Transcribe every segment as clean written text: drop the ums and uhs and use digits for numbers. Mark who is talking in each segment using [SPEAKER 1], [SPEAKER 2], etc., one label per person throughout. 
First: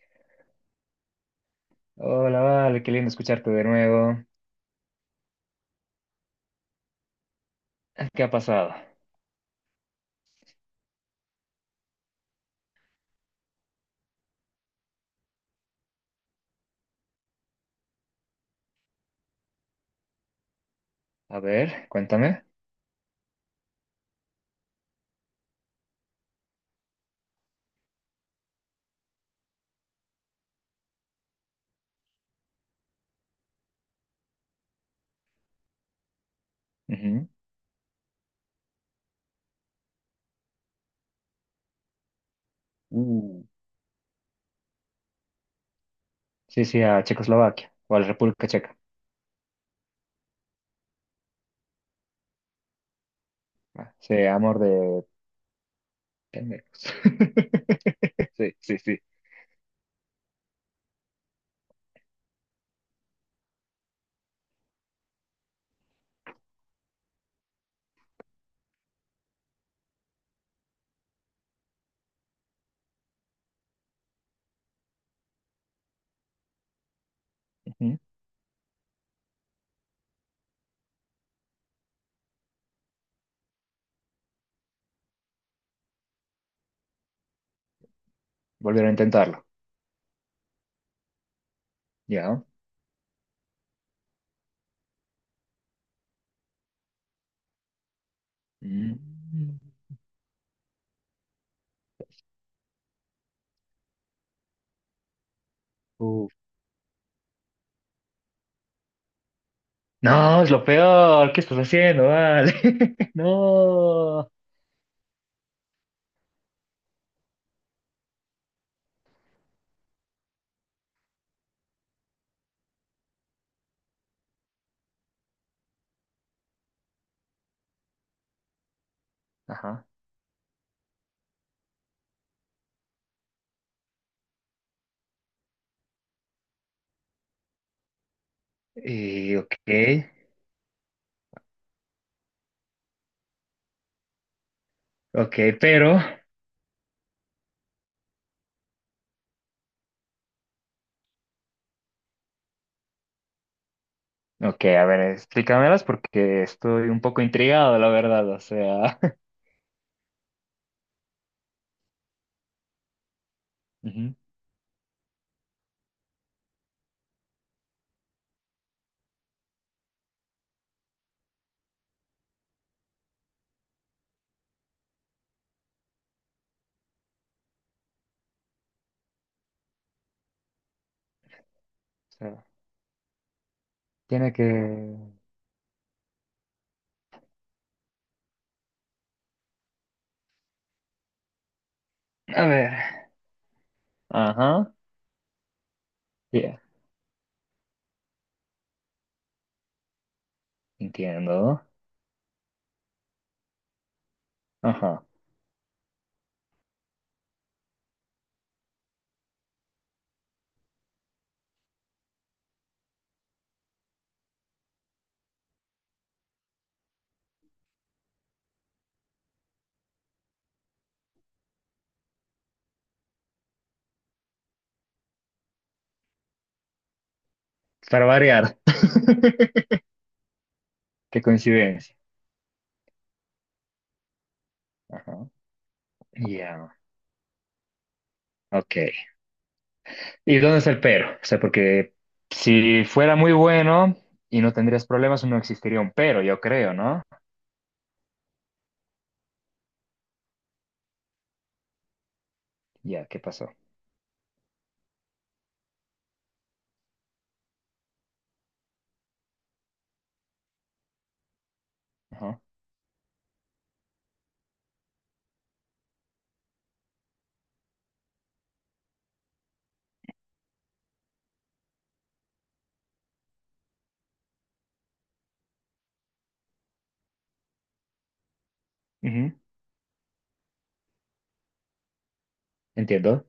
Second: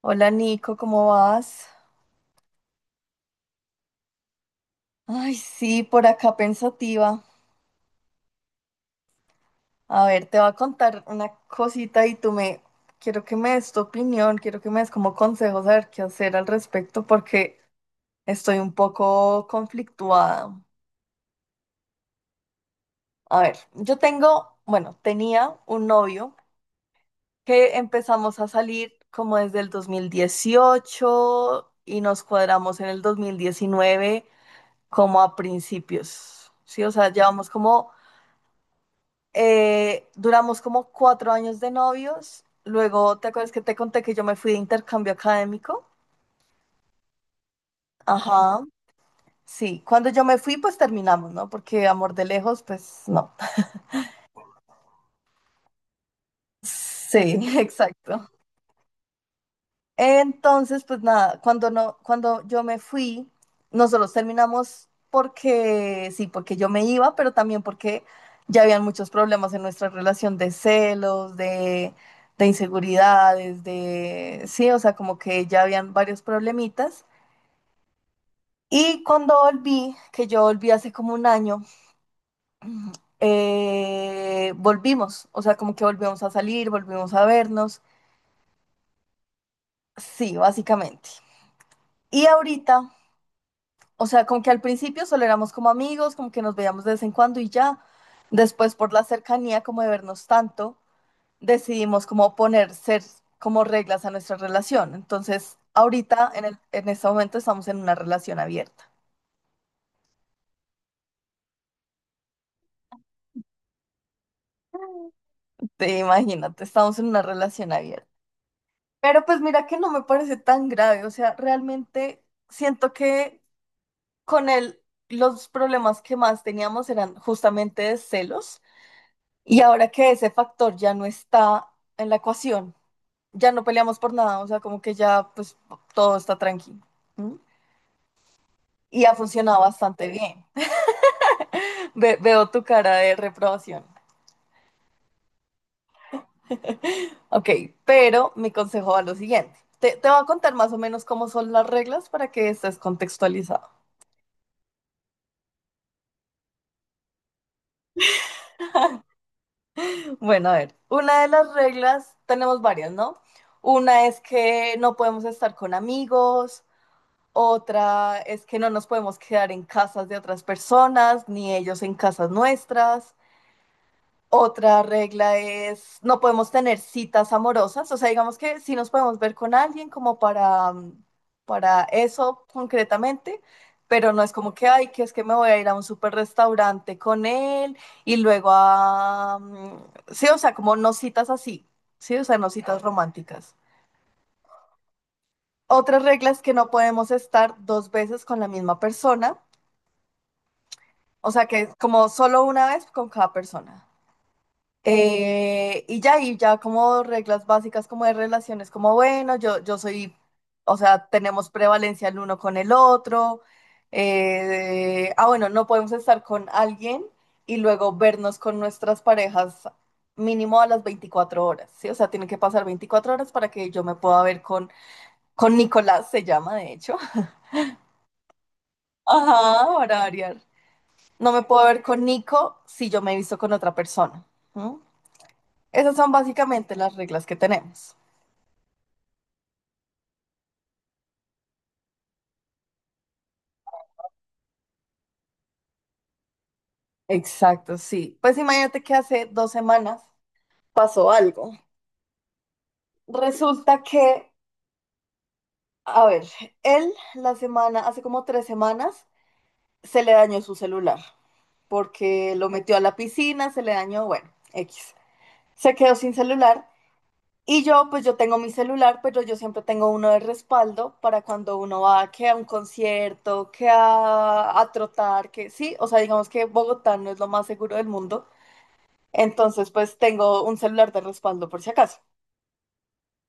[SPEAKER 1] Hola Nico, ¿cómo vas?
[SPEAKER 2] Hola, Vale, qué lindo escucharte de nuevo.
[SPEAKER 1] Ay, sí, por acá pensativa.
[SPEAKER 2] Ah, ¿qué ha pasado?
[SPEAKER 1] A ver, te voy a contar una cosita y tú me... Quiero que me des tu opinión, quiero que me des como consejos a ver qué hacer al respecto porque estoy un poco conflictuada.
[SPEAKER 2] A ver, cuéntame.
[SPEAKER 1] A ver, yo tengo, bueno, tenía un novio que empezamos a salir como desde el 2018 y nos cuadramos en el 2019 como a principios, ¿sí? O sea,
[SPEAKER 2] Ujú.
[SPEAKER 1] llevamos como. Duramos como 4 años de novios. Luego, ¿te
[SPEAKER 2] Uh,
[SPEAKER 1] acuerdas que te conté que yo me fui de intercambio académico?
[SPEAKER 2] Sí, sí, a Checoslovaquia o a la República
[SPEAKER 1] Ajá,
[SPEAKER 2] Checa.
[SPEAKER 1] sí. Cuando yo me fui, pues terminamos, ¿no? Porque amor de lejos, pues no.
[SPEAKER 2] Ah, sí, amor de pendejos.
[SPEAKER 1] Sí, exacto.
[SPEAKER 2] Sí, sí, sí.
[SPEAKER 1] Entonces, pues nada, cuando no, cuando yo me fui, nosotros terminamos porque sí, porque yo me iba, pero también porque ya habían muchos problemas en nuestra relación de celos, de inseguridades, de sí, o sea, como que ya habían varios problemitas.
[SPEAKER 2] Ujú.
[SPEAKER 1] Y cuando volví, que yo volví hace como un año, volvimos, o sea, como que volvimos a salir, volvimos a vernos,
[SPEAKER 2] Volvieron a intentarlo.
[SPEAKER 1] sí, básicamente. Y
[SPEAKER 2] Ya.
[SPEAKER 1] ahorita O sea, como que al principio solo éramos como amigos, como que nos veíamos de vez en cuando y ya. Después, por la
[SPEAKER 2] Mm.
[SPEAKER 1] cercanía, como de vernos tanto, decidimos como poner ser como reglas a nuestra relación. Entonces,
[SPEAKER 2] Uh.
[SPEAKER 1] ahorita, en este momento, estamos en una relación abierta.
[SPEAKER 2] No, es lo peor. ¿Qué estás haciendo, Vale? No.
[SPEAKER 1] Te imagínate, estamos en una relación abierta. Pero pues mira que no me parece tan grave. O sea, realmente siento que con él los problemas que más teníamos eran justamente de celos. Y
[SPEAKER 2] Ajá.
[SPEAKER 1] ahora que ese factor ya no está en la ecuación, ya no peleamos por nada, o sea, como que ya pues todo está tranquilo. ¿M? Y ha
[SPEAKER 2] Y, ok,
[SPEAKER 1] funcionado bastante bien. Veo tu cara de reprobación.
[SPEAKER 2] ok, pero.
[SPEAKER 1] Ok, pero mi consejo va a lo siguiente. Te voy a contar más o menos cómo son las reglas para que estés contextualizado.
[SPEAKER 2] Ok, a ver, explícamelas porque estoy un poco intrigado, la verdad,
[SPEAKER 1] Bueno, a ver, una de las reglas, tenemos varias, ¿no?
[SPEAKER 2] Ujú,
[SPEAKER 1] Una es que no podemos estar con amigos. Otra es que no nos podemos quedar en casas de otras personas, ni ellos en casas nuestras. Otra regla es no podemos tener citas amorosas, o sea, digamos que sí nos podemos ver con alguien como para, para eso
[SPEAKER 2] sea,
[SPEAKER 1] concretamente, pero no es
[SPEAKER 2] tiene
[SPEAKER 1] como que, ay,
[SPEAKER 2] que...
[SPEAKER 1] que es que me voy a ir a un super restaurante con él y luego sí, o sea, como no citas así, sí, o sea,
[SPEAKER 2] A
[SPEAKER 1] no citas
[SPEAKER 2] ver.
[SPEAKER 1] románticas.
[SPEAKER 2] Ajá.
[SPEAKER 1] Otra regla es que
[SPEAKER 2] Ya,
[SPEAKER 1] no podemos estar dos veces con la misma persona. O sea que
[SPEAKER 2] entiendo.
[SPEAKER 1] es como solo una vez con cada persona.
[SPEAKER 2] Ajá.
[SPEAKER 1] Y ya, como reglas básicas como de relaciones, como bueno, yo soy, o sea, tenemos prevalencia el uno con el otro. Bueno, no podemos estar con alguien y luego vernos con nuestras parejas mínimo a las 24 horas, ¿sí? O sea, tienen que pasar 24 horas para que yo me pueda ver con Nicolás, se llama de hecho.
[SPEAKER 2] Para variar.
[SPEAKER 1] Ajá, para variar.
[SPEAKER 2] Qué
[SPEAKER 1] No me puedo ver
[SPEAKER 2] coincidencia.
[SPEAKER 1] con Nico si yo me he visto con otra persona, ¿no?
[SPEAKER 2] Ajá.
[SPEAKER 1] Esas son
[SPEAKER 2] Ya.
[SPEAKER 1] básicamente las reglas que tenemos.
[SPEAKER 2] Ok. ¿Y dónde está el pero? O sea, porque si fuera muy bueno y no tendrías problemas, no existiría un pero, yo creo, ¿no?
[SPEAKER 1] Exacto, sí. Pues imagínate que hace 2 semanas pasó algo.
[SPEAKER 2] Ya, ¿qué pasó?
[SPEAKER 1] Resulta que, a ver, hace como 3 semanas, se le dañó su celular porque
[SPEAKER 2] Ajá.
[SPEAKER 1] lo metió a la piscina, se le dañó, bueno, X. Se quedó sin celular. Y yo, pues yo tengo mi celular, pero yo siempre tengo uno de respaldo para cuando uno va que a un concierto, que a trotar, que sí, o sea, digamos que Bogotá no es lo más seguro del mundo.
[SPEAKER 2] Ujú,
[SPEAKER 1] Entonces, pues tengo un celular de respaldo por si acaso.
[SPEAKER 2] entiendo.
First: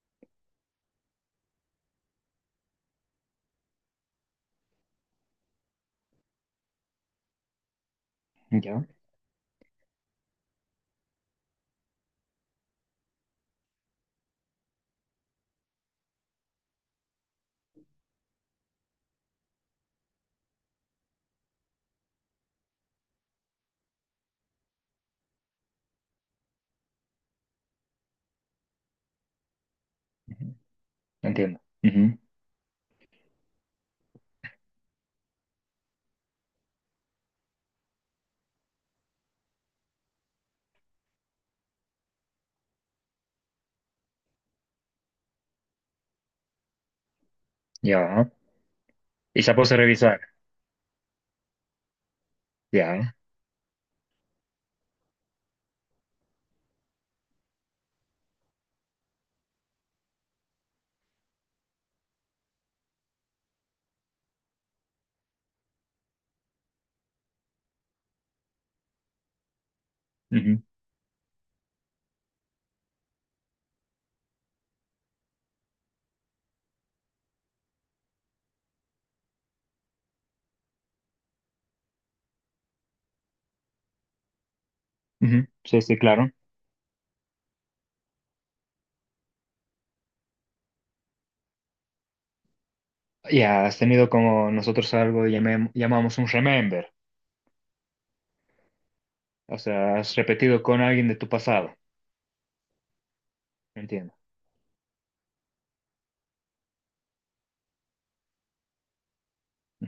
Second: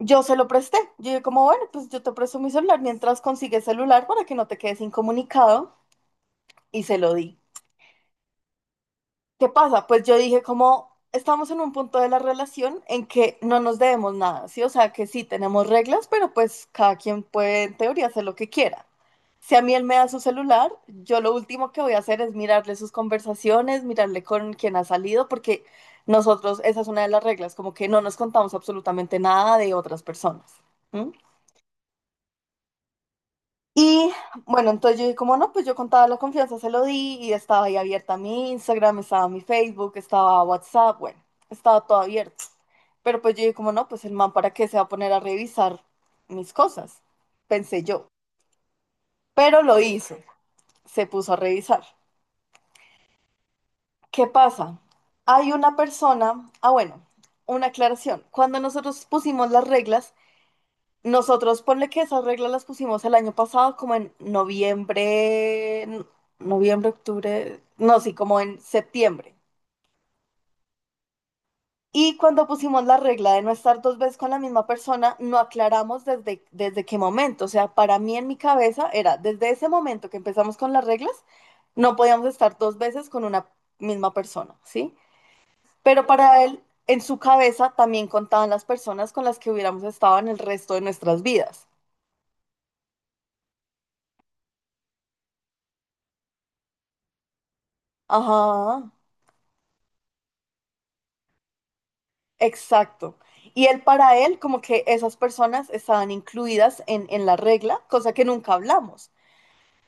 [SPEAKER 1] Yo se lo presté. Yo dije como, bueno, pues yo te presto mi celular mientras consigues celular para que no te quedes incomunicado y se lo di.
[SPEAKER 2] Ya.
[SPEAKER 1] ¿Qué pasa? Pues yo dije como estamos en un punto de la relación en que no nos debemos nada, ¿sí? O sea, que sí tenemos reglas, pero pues cada quien puede en teoría hacer lo que quiera. Si a mí él me da su celular, yo lo último que voy a hacer es mirarle sus conversaciones, mirarle con quién ha salido, porque nosotros, esa es una de las reglas, como que no nos contamos absolutamente nada de otras personas.
[SPEAKER 2] Ujú,
[SPEAKER 1] ¿M?
[SPEAKER 2] entiendo. Ujú.
[SPEAKER 1] Y bueno, entonces yo dije, como no, pues yo contaba la confianza, se lo di y estaba ahí abierta mi Instagram, estaba mi Facebook, estaba WhatsApp, bueno, estaba todo abierto. Pero pues yo dije, como no, pues el man, ¿para qué se va a poner a revisar mis cosas? Pensé yo.
[SPEAKER 2] Ya. Y se
[SPEAKER 1] Pero
[SPEAKER 2] puso a
[SPEAKER 1] lo hizo,
[SPEAKER 2] revisar.
[SPEAKER 1] se puso a revisar.
[SPEAKER 2] Ya.
[SPEAKER 1] ¿Qué pasa? Hay una persona, ah, bueno, una aclaración. Cuando nosotros pusimos las reglas, nosotros, ponle que esas reglas las pusimos el año pasado, como en noviembre, noviembre, octubre, no, sí, como en septiembre.
[SPEAKER 2] Ujú,
[SPEAKER 1] Y cuando pusimos la regla de no estar dos veces con la misma persona, no aclaramos desde qué momento. O sea, para mí en mi cabeza era, desde ese momento que empezamos con las reglas, no podíamos estar dos veces con una misma persona, ¿sí?
[SPEAKER 2] ujú. Sí, sí,
[SPEAKER 1] Pero
[SPEAKER 2] claro.
[SPEAKER 1] para él, en su cabeza también contaban las personas con las que hubiéramos estado en el resto de nuestras vidas.
[SPEAKER 2] Ya has tenido como nosotros algo que llamamos un remember.
[SPEAKER 1] Ajá.
[SPEAKER 2] O sea, has repetido con alguien de tu pasado.
[SPEAKER 1] Exacto. Y él,
[SPEAKER 2] Entiendo.
[SPEAKER 1] para él, como que esas personas estaban incluidas en la regla, cosa que nunca hablamos.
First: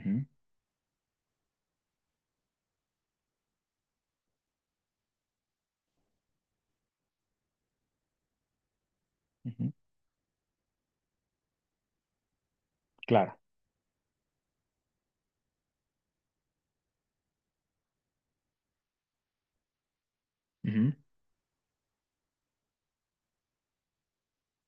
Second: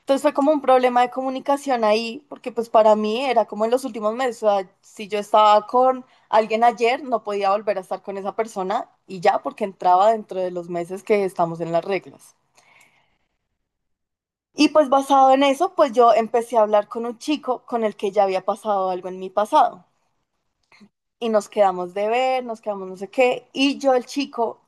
[SPEAKER 1] Entonces fue como un problema de comunicación ahí, porque pues para mí era como en los últimos meses, o sea, si yo estaba con alguien ayer, no podía volver a estar con esa persona y ya, porque
[SPEAKER 2] ujú.
[SPEAKER 1] entraba dentro de los meses que estamos en las reglas.
[SPEAKER 2] Claro.
[SPEAKER 1] Y pues basado en eso, pues yo empecé a hablar con un chico con el que ya había pasado algo en mi pasado.
[SPEAKER 2] Ujú.
[SPEAKER 1] Y nos quedamos de ver, nos quedamos no sé qué.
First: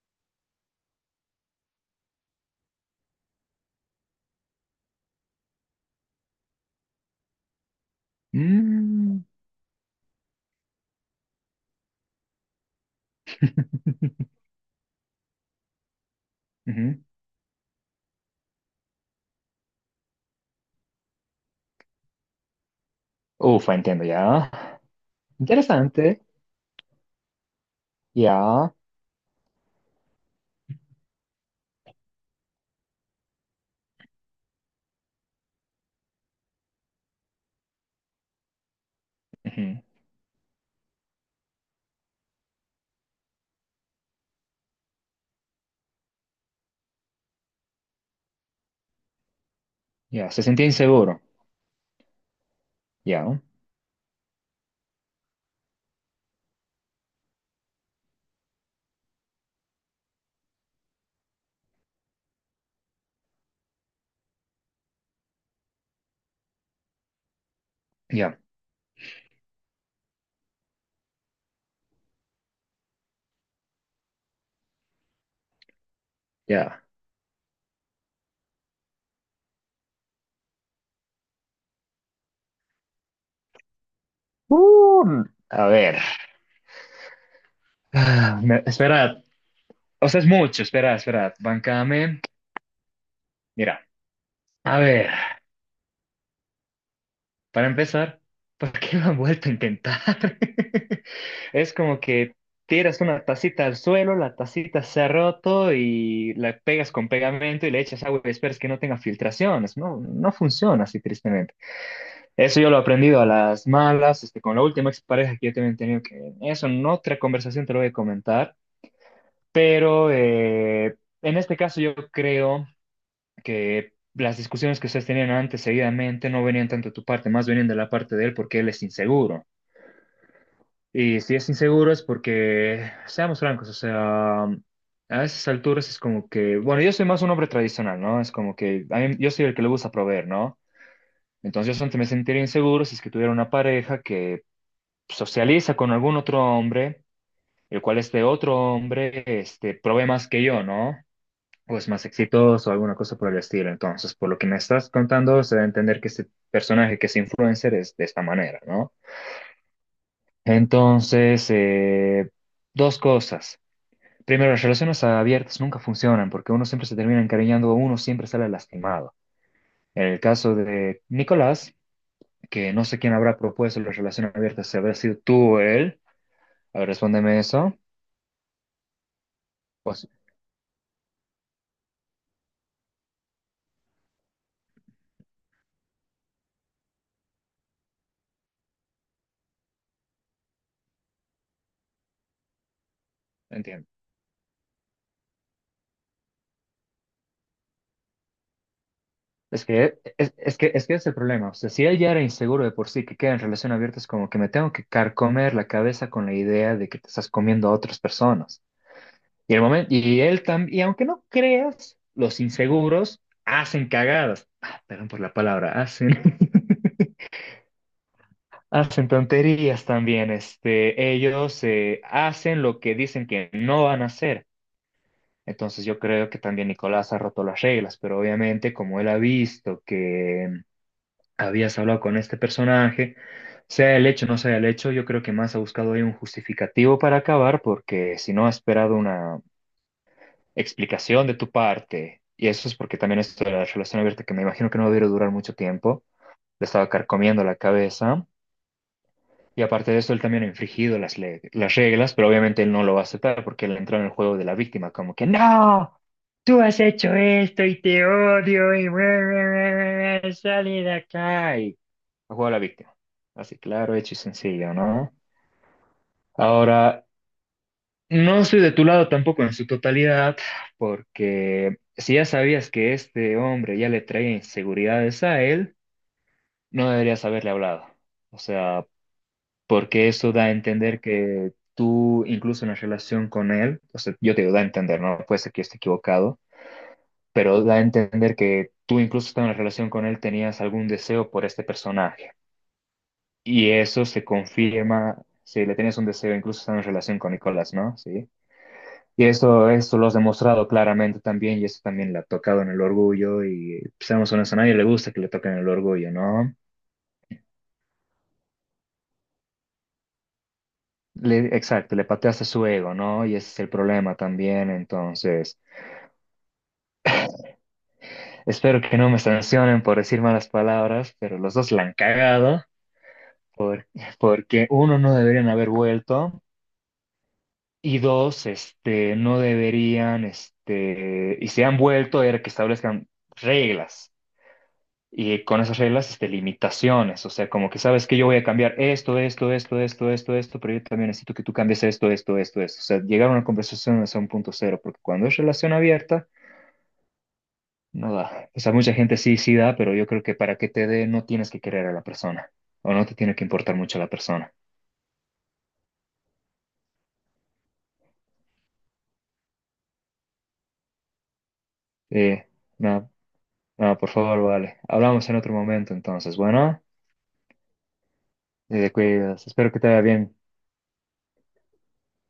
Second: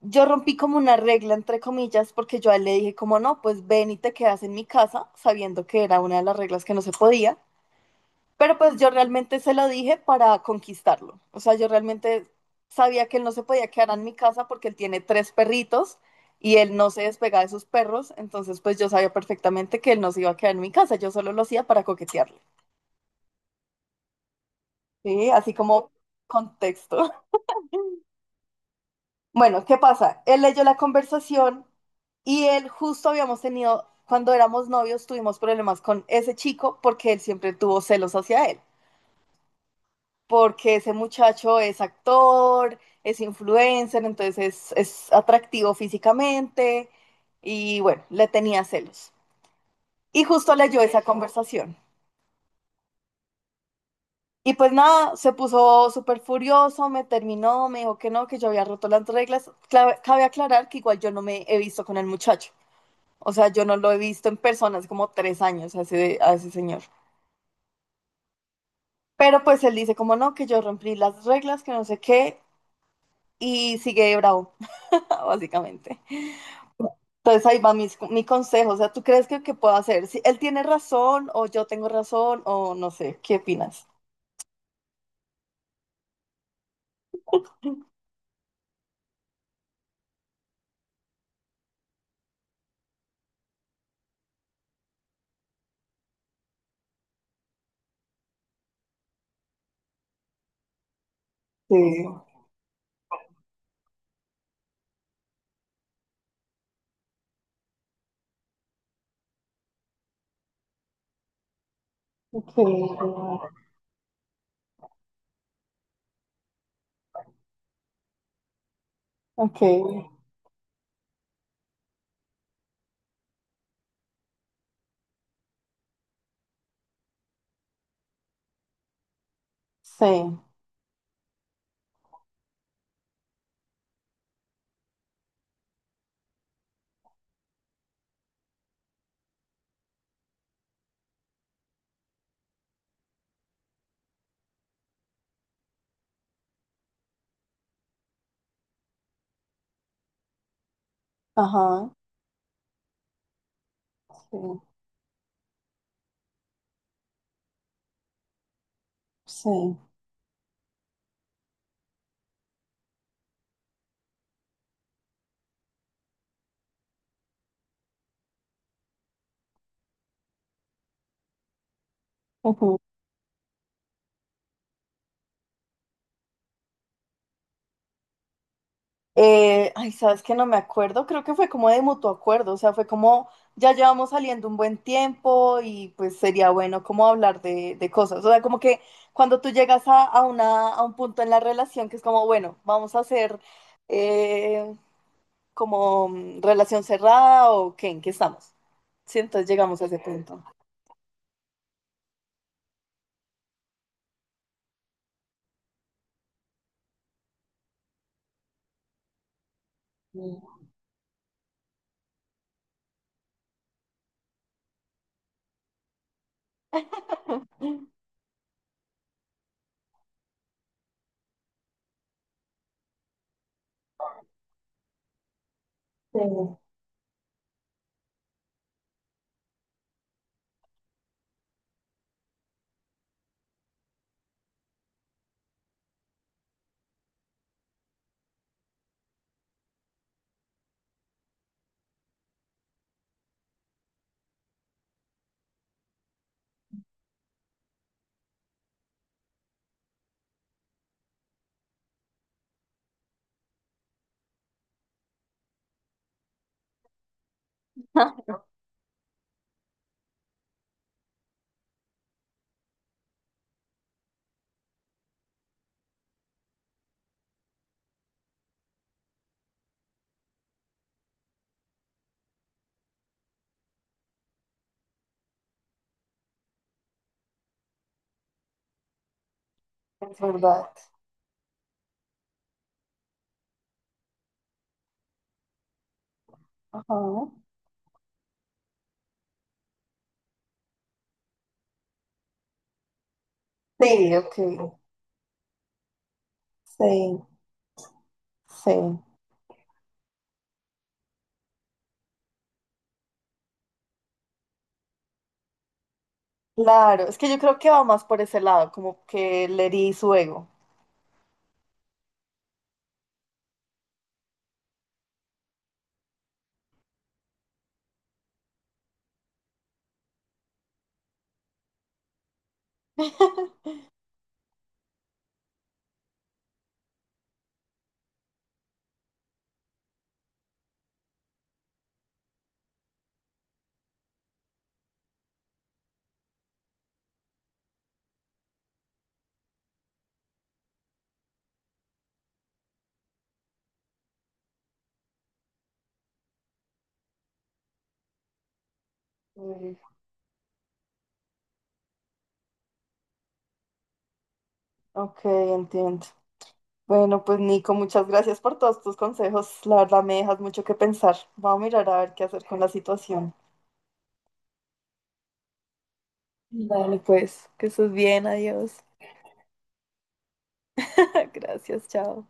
[SPEAKER 1] Yo rompí como una regla, entre comillas, porque yo a él le dije como no, pues ven y te quedas en mi casa, sabiendo que era una de las reglas que no se podía, pero pues yo
[SPEAKER 2] Mm.
[SPEAKER 1] realmente se lo dije para conquistarlo. O sea, yo realmente sabía que él no se podía quedar en mi casa porque él tiene tres perritos y él no se
[SPEAKER 2] Ujú.
[SPEAKER 1] despega de sus perros, entonces pues yo sabía perfectamente que él no se iba a quedar en mi casa, yo solo lo hacía para coquetearle,
[SPEAKER 2] Ufa, entiendo, ya.
[SPEAKER 1] ¿sí? Así como
[SPEAKER 2] Interesante.
[SPEAKER 1] contexto.
[SPEAKER 2] Ya.
[SPEAKER 1] Bueno, ¿qué pasa? Él leyó la conversación y él justo habíamos tenido, cuando éramos novios, tuvimos problemas con ese chico porque él siempre tuvo celos hacia él,
[SPEAKER 2] Ujú.
[SPEAKER 1] porque ese muchacho es actor, es influencer, entonces es atractivo físicamente y bueno, le tenía celos. Y
[SPEAKER 2] Ya, se
[SPEAKER 1] justo
[SPEAKER 2] sentía
[SPEAKER 1] leyó esa
[SPEAKER 2] inseguro.
[SPEAKER 1] conversación.
[SPEAKER 2] Ya,
[SPEAKER 1] Y pues nada, se puso súper furioso, me terminó, me dijo que no, que yo había roto las reglas. Cabe aclarar que igual yo no me he visto con el muchacho. O sea, yo no lo he visto en persona hace como 3 años a ese señor.
[SPEAKER 2] ya,
[SPEAKER 1] Pero pues él dice como no, que yo rompí las reglas, que no sé qué, y sigue de bravo, básicamente.
[SPEAKER 2] ya.
[SPEAKER 1] Entonces ahí va mi consejo, o sea, ¿tú crees que, puedo hacer? Si él tiene razón o yo tengo razón o no sé, ¿qué opinas?
[SPEAKER 2] Uh, a ver. Esperad. O sea, es mucho. Esperad. Bancame. Mira. A ver. Para empezar, ¿por qué lo han vuelto a intentar? Es
[SPEAKER 1] Sí,
[SPEAKER 2] como que tiras una tacita al suelo, la tacita se ha roto y la pegas con pegamento y le echas agua y esperas que no tenga filtraciones. No, no funciona así, tristemente.
[SPEAKER 1] ok,
[SPEAKER 2] Eso yo lo he aprendido a las malas, este, con la última expareja que yo también he tenido, que eso en otra conversación te lo voy a comentar.
[SPEAKER 1] ok,
[SPEAKER 2] Pero en este caso yo creo que las discusiones que ustedes tenían antes seguidamente no venían tanto de tu parte, más venían de la parte de él porque él es inseguro.
[SPEAKER 1] sí,
[SPEAKER 2] Y si es inseguro es porque, seamos francos, o sea, a esas alturas es como que, bueno, yo soy más un hombre tradicional, ¿no? Es como que yo soy el que le gusta proveer, ¿no? Entonces yo solamente me sentiría inseguro si es que tuviera una pareja que socializa con algún otro hombre, el cual este otro hombre, este, provee más que yo, ¿no? Pues
[SPEAKER 1] ajá,
[SPEAKER 2] más exitoso o alguna cosa por el estilo. Entonces, por lo que me
[SPEAKER 1] sí,
[SPEAKER 2] estás contando, se da a entender que este personaje, que es influencer, es de esta manera, ¿no?
[SPEAKER 1] sí.
[SPEAKER 2] Entonces, dos cosas. Primero, las relaciones abiertas nunca funcionan porque uno siempre se termina encariñando, uno siempre sale lastimado. En el caso de Nicolás, que
[SPEAKER 1] Ujú.
[SPEAKER 2] no sé quién habrá propuesto las relaciones abiertas, si habrá sido tú o él, a ver, respóndeme eso.
[SPEAKER 1] Ay,
[SPEAKER 2] Pues,
[SPEAKER 1] sabes que no me acuerdo, creo que fue como de mutuo acuerdo, o sea, fue como ya llevamos saliendo un buen tiempo y pues sería bueno como hablar de cosas, o sea, como que cuando tú llegas a un punto en la relación que es como, bueno, vamos a hacer
[SPEAKER 2] entiendo.
[SPEAKER 1] eh, como relación cerrada o qué, en qué estamos, sí, entonces
[SPEAKER 2] Es
[SPEAKER 1] llegamos a
[SPEAKER 2] que
[SPEAKER 1] ese
[SPEAKER 2] es,
[SPEAKER 1] punto.
[SPEAKER 2] es que es que es el problema. O sea, si él ya era inseguro de por sí, que queda en relación abierta, es como que me tengo que carcomer la cabeza con la idea de que te estás comiendo a otras personas. Y el momento,
[SPEAKER 1] Sí.
[SPEAKER 2] y él también, y aunque no creas, los inseguros hacen cagadas. Ah, perdón por la palabra, hacen tonterías también. Este, ellos hacen lo que dicen que no van a hacer. Entonces yo
[SPEAKER 1] Sí,
[SPEAKER 2] creo que también Nicolás ha roto las reglas, pero obviamente como él ha visto que habías hablado con este personaje, sea el hecho o no sea el hecho, yo creo que más ha buscado ahí un justificativo para acabar, porque si no ha esperado una explicación de tu parte, y eso es porque también esto de la relación abierta, que me imagino que no debió durar mucho tiempo, le estaba carcomiendo la cabeza, y aparte de eso, él también ha infringido las reglas, pero obviamente él no lo va a aceptar porque él entró en el juego de la víctima, como que no. Tú has hecho esto y te odio y sale de acá. Y el juego de la víctima. Así claro, hecho y sencillo, ¿no? Ahora, no estoy de tu lado tampoco en su totalidad, porque si ya sabías que este hombre ya le traía inseguridades a él, no deberías haberle hablado. O sea, porque
[SPEAKER 1] es
[SPEAKER 2] eso da a
[SPEAKER 1] verdad.
[SPEAKER 2] entender que tú, incluso en la relación con él, o sea, yo te digo, da a entender, ¿no? Puede ser que yo esté equivocado,
[SPEAKER 1] Ajá.
[SPEAKER 2] pero da a entender que tú incluso estando en la relación con él tenías algún deseo por este personaje. Y eso
[SPEAKER 1] Sí,
[SPEAKER 2] se
[SPEAKER 1] ok,
[SPEAKER 2] confirma si le tienes un deseo, incluso estando en relación
[SPEAKER 1] sí,
[SPEAKER 2] con Nicolás, ¿no? Sí.
[SPEAKER 1] sí.
[SPEAKER 2] Y eso lo has demostrado claramente también, y eso también le ha tocado en el orgullo, y pues, seamos honestos, a nadie le gusta que le toquen el orgullo, ¿no?
[SPEAKER 1] Claro, es que yo creo que va más por ese lado, como que le herí su ego.
[SPEAKER 2] Exacto, le pateaste su ego, ¿no? Y ese es el problema también, entonces, espero que no me sancionen por decir malas palabras, pero los dos la han cagado, porque uno, no deberían haber vuelto, y dos, este, no deberían, este, y se han vuelto a ver que establezcan reglas y con esas reglas, este, limitaciones. O sea, como que sabes que yo voy a cambiar esto, esto, esto, esto, esto, esto, pero yo también necesito que tú cambies esto, esto, esto, esto. O sea, llegar a una conversación es un punto cero, porque cuando es relación abierta, no da. O sea, mucha gente sí, sí
[SPEAKER 1] Mm,
[SPEAKER 2] da, pero yo creo que para que te dé no tienes que querer a la persona o no te tiene que importar mucho la persona.
[SPEAKER 1] ok, entiendo. Bueno, pues Nico, muchas gracias por todos tus consejos. La verdad me dejas mucho que pensar. Vamos a mirar a ver qué hacer
[SPEAKER 2] Eh,
[SPEAKER 1] con la
[SPEAKER 2] no
[SPEAKER 1] situación.
[SPEAKER 2] nada, por favor, vale. Hablamos en otro momento entonces. Bueno.
[SPEAKER 1] Dale, pues, que estés bien, adiós.
[SPEAKER 2] Te cuidas. Espero que te vaya bien.
[SPEAKER 1] Gracias, chao.